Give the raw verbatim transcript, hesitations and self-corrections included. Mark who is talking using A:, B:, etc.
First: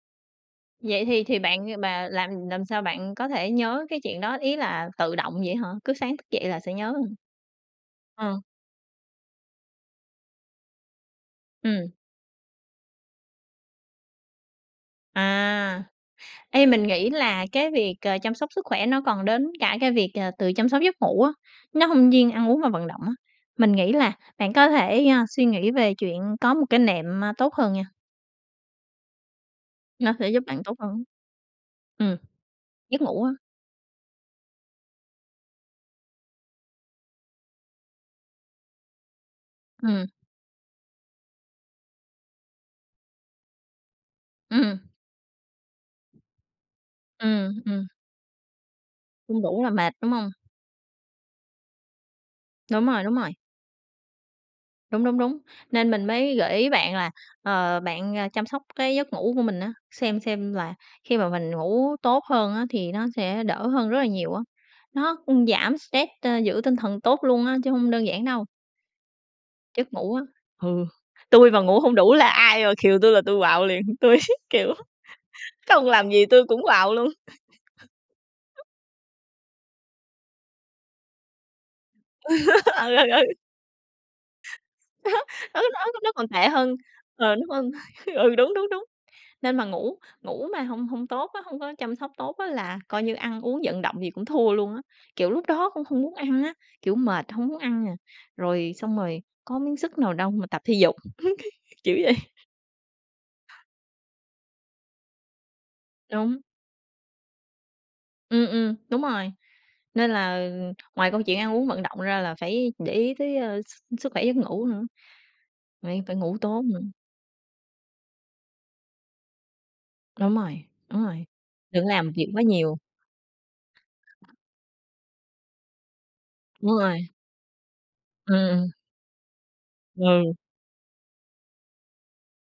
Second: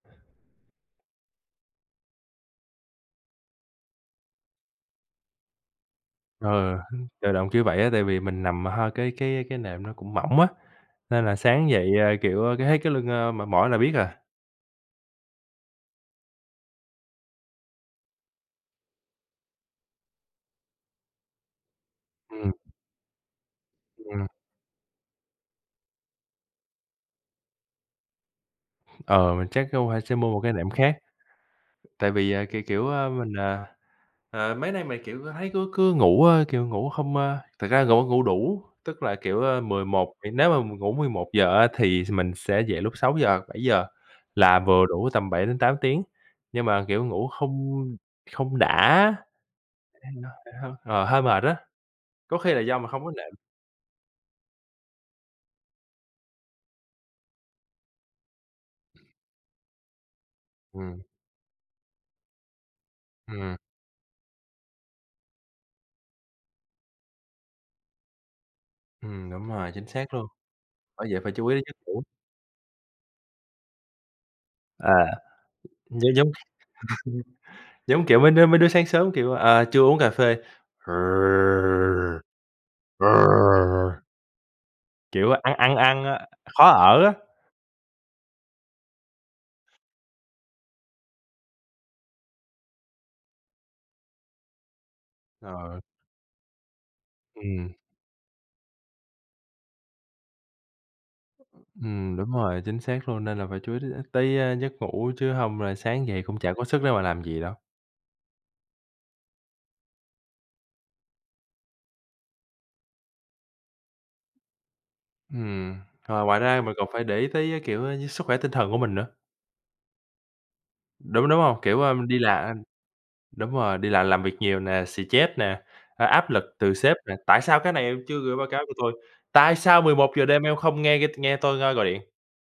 A: Vậy thì thì bạn, ờ, mà làm làm sao bạn có thể nhớ cái chuyện đó, ý là tự động vậy hả? Cứ sáng thức dậy là sẽ
B: Ờ
A: nhớ
B: hứm.
A: hả?
B: Tự động kiểu vậy á tại vì
A: Ờ.
B: mình nằm hai cái cái, ơ, cái nệm nó cũng mỏng á, nên là sáng dậy,
A: Ừm.
B: ơ, kiểu, ơ, cái thấy cái lưng, ơ, mỏi mỏi là biết à.
A: À! Ê, mình nghĩ là cái việc, à, chăm sóc sức khỏe nó còn đến cả cái việc, ờ, tự chăm sóc giấc ngủ á, nó hông riêng ăn
B: Ừm.
A: uống và vận động á. Mình nghĩ là
B: Ừm.
A: bạn có thể, a, suy nghĩ về chuyện có một cái nệm, a, tốt hơn nha.
B: Ờ, vậy chắc phải
A: Nó
B: sẽ
A: sẽ
B: mua một
A: giúp
B: cái
A: bạn
B: nệm
A: tốt hơn
B: khác,
A: á.
B: tại
A: Ừm.
B: vì, à, kiểu, kiểu,
A: Giấc
B: a,
A: ngủ á.
B: mình, ờ, ờ, mấy nay mình, kiểu, ơ, thấy cứ cứ ngủ, ơ, kiểu, ngủ hông, a thực ra ngủ ngủ đủ, tức là, kiểu, a mười
A: Ừm.
B: một nếu mà mình ngủ mười một giờ á thì s mình sẽ dậy lúc sáu giờ bảy giờ là
A: Ừm.
B: vừa đủ tầm bảy đến tám tiếng, nhưng mà kiểu ngủ
A: Ừm,
B: hông,
A: ừm.
B: ưm, không đã á
A: Không đủ là mệt,
B: thì
A: đúng
B: nó
A: hông?
B: sẽ hơi, ờ, hơi mệt á, có khi là do
A: Đúng
B: mình
A: rồi,
B: hông có
A: đúng rồi.
B: nệm.
A: Đúng, đúng, đúng. Nên mình mới gợi ý bạn là, ờ, bạn, a, chăm sóc cái giấc ngủ của mình á, xem xem là
B: Ừm.
A: khi mà mình ngủ tốt hơn á thì nó sẽ
B: Ừm.
A: đỡ hơn rất là nhiều á. Nó cũng giảm stress, ơ, giữ tinh thần tốt luôn á, chứ hông đơn giản đâu.
B: Ừm, đúng rồi, chính
A: Giấc
B: xác
A: ngủ á.
B: luôn.
A: Hừ.
B: Bởi vậy phải chú
A: Tui
B: ý
A: mà
B: đến giấc
A: ngủ hông
B: ngủ.
A: đủ là ai mà khều tui là tui quạu liền, tui, kiểu,
B: À.
A: không
B: Nó
A: làm gì
B: giống
A: tui cũng quạu luôn.
B: giống kiểu mấy đứa mấy đứa sáng sớm, kiểu, à, chưa uống cà phê
A: Ừ, ừ, ừ.
B: Kiểu, a, ăn
A: Nó
B: ăn
A: nó
B: ăn,
A: nó còn
B: a,
A: tệ
B: khó
A: hơn,
B: ở á.
A: ờ, đúng hông? Ừ, đúng, đúng, đúng. Nên mà ngủ ngủ mà hông hông tốt á, hông có chăm sóc tốt á là coi như ăn uống vận động gì cũng thua luôn á. Kiểu lúc đó
B: Ờ.
A: cũng hông muốn ăn á, kiểu, mệt, hông muốn
B: Ừm.
A: ăn nè, rồi xong rồi có miếng sức nào đâu mà tập thể dục. Kiểu vậy.
B: Ừm, đúng rồi, chính xác luôn, nên là phải chú ý đến nữa, tới, a, giấc ngủ chứ hông là sáng dậy cũng
A: Đúng.
B: chả có sức để mà làm gì đâu.
A: Ừm, ừm. Đúng rồi. Nên là, ừm, ngoài câu chuyện ăn uống vận động ra là phải để ý tới, ơ, s sức khỏe giấc ngủ nữa.
B: Ừm.
A: Vậy phải
B: Ờ,
A: ngủ
B: ngoài ra
A: tốt
B: mình
A: nữa.
B: còn phải để ý tới, a, kiểu, a, sức khỏe tinh thần của mình nữa.
A: Đúng rồi, đúng rồi.
B: Đúng, đúng hông? Kiểu,
A: Đừng có
B: ơ,
A: làm
B: đi
A: việc quá
B: là, ưm
A: nhiều.
B: đúng rồi, đi làm làm việc nhiều nè, xì-chét nè, a, áp lực từ
A: Đúng
B: sếp
A: rồi.
B: nè: "Tại sao cái này em chưa
A: Ừm,
B: gửi báo cáo
A: ừm.
B: cho tôi, tại sao mười một giờ
A: Ừ.
B: đêm em không nghe nghe tôi, ơ, gọi điện?"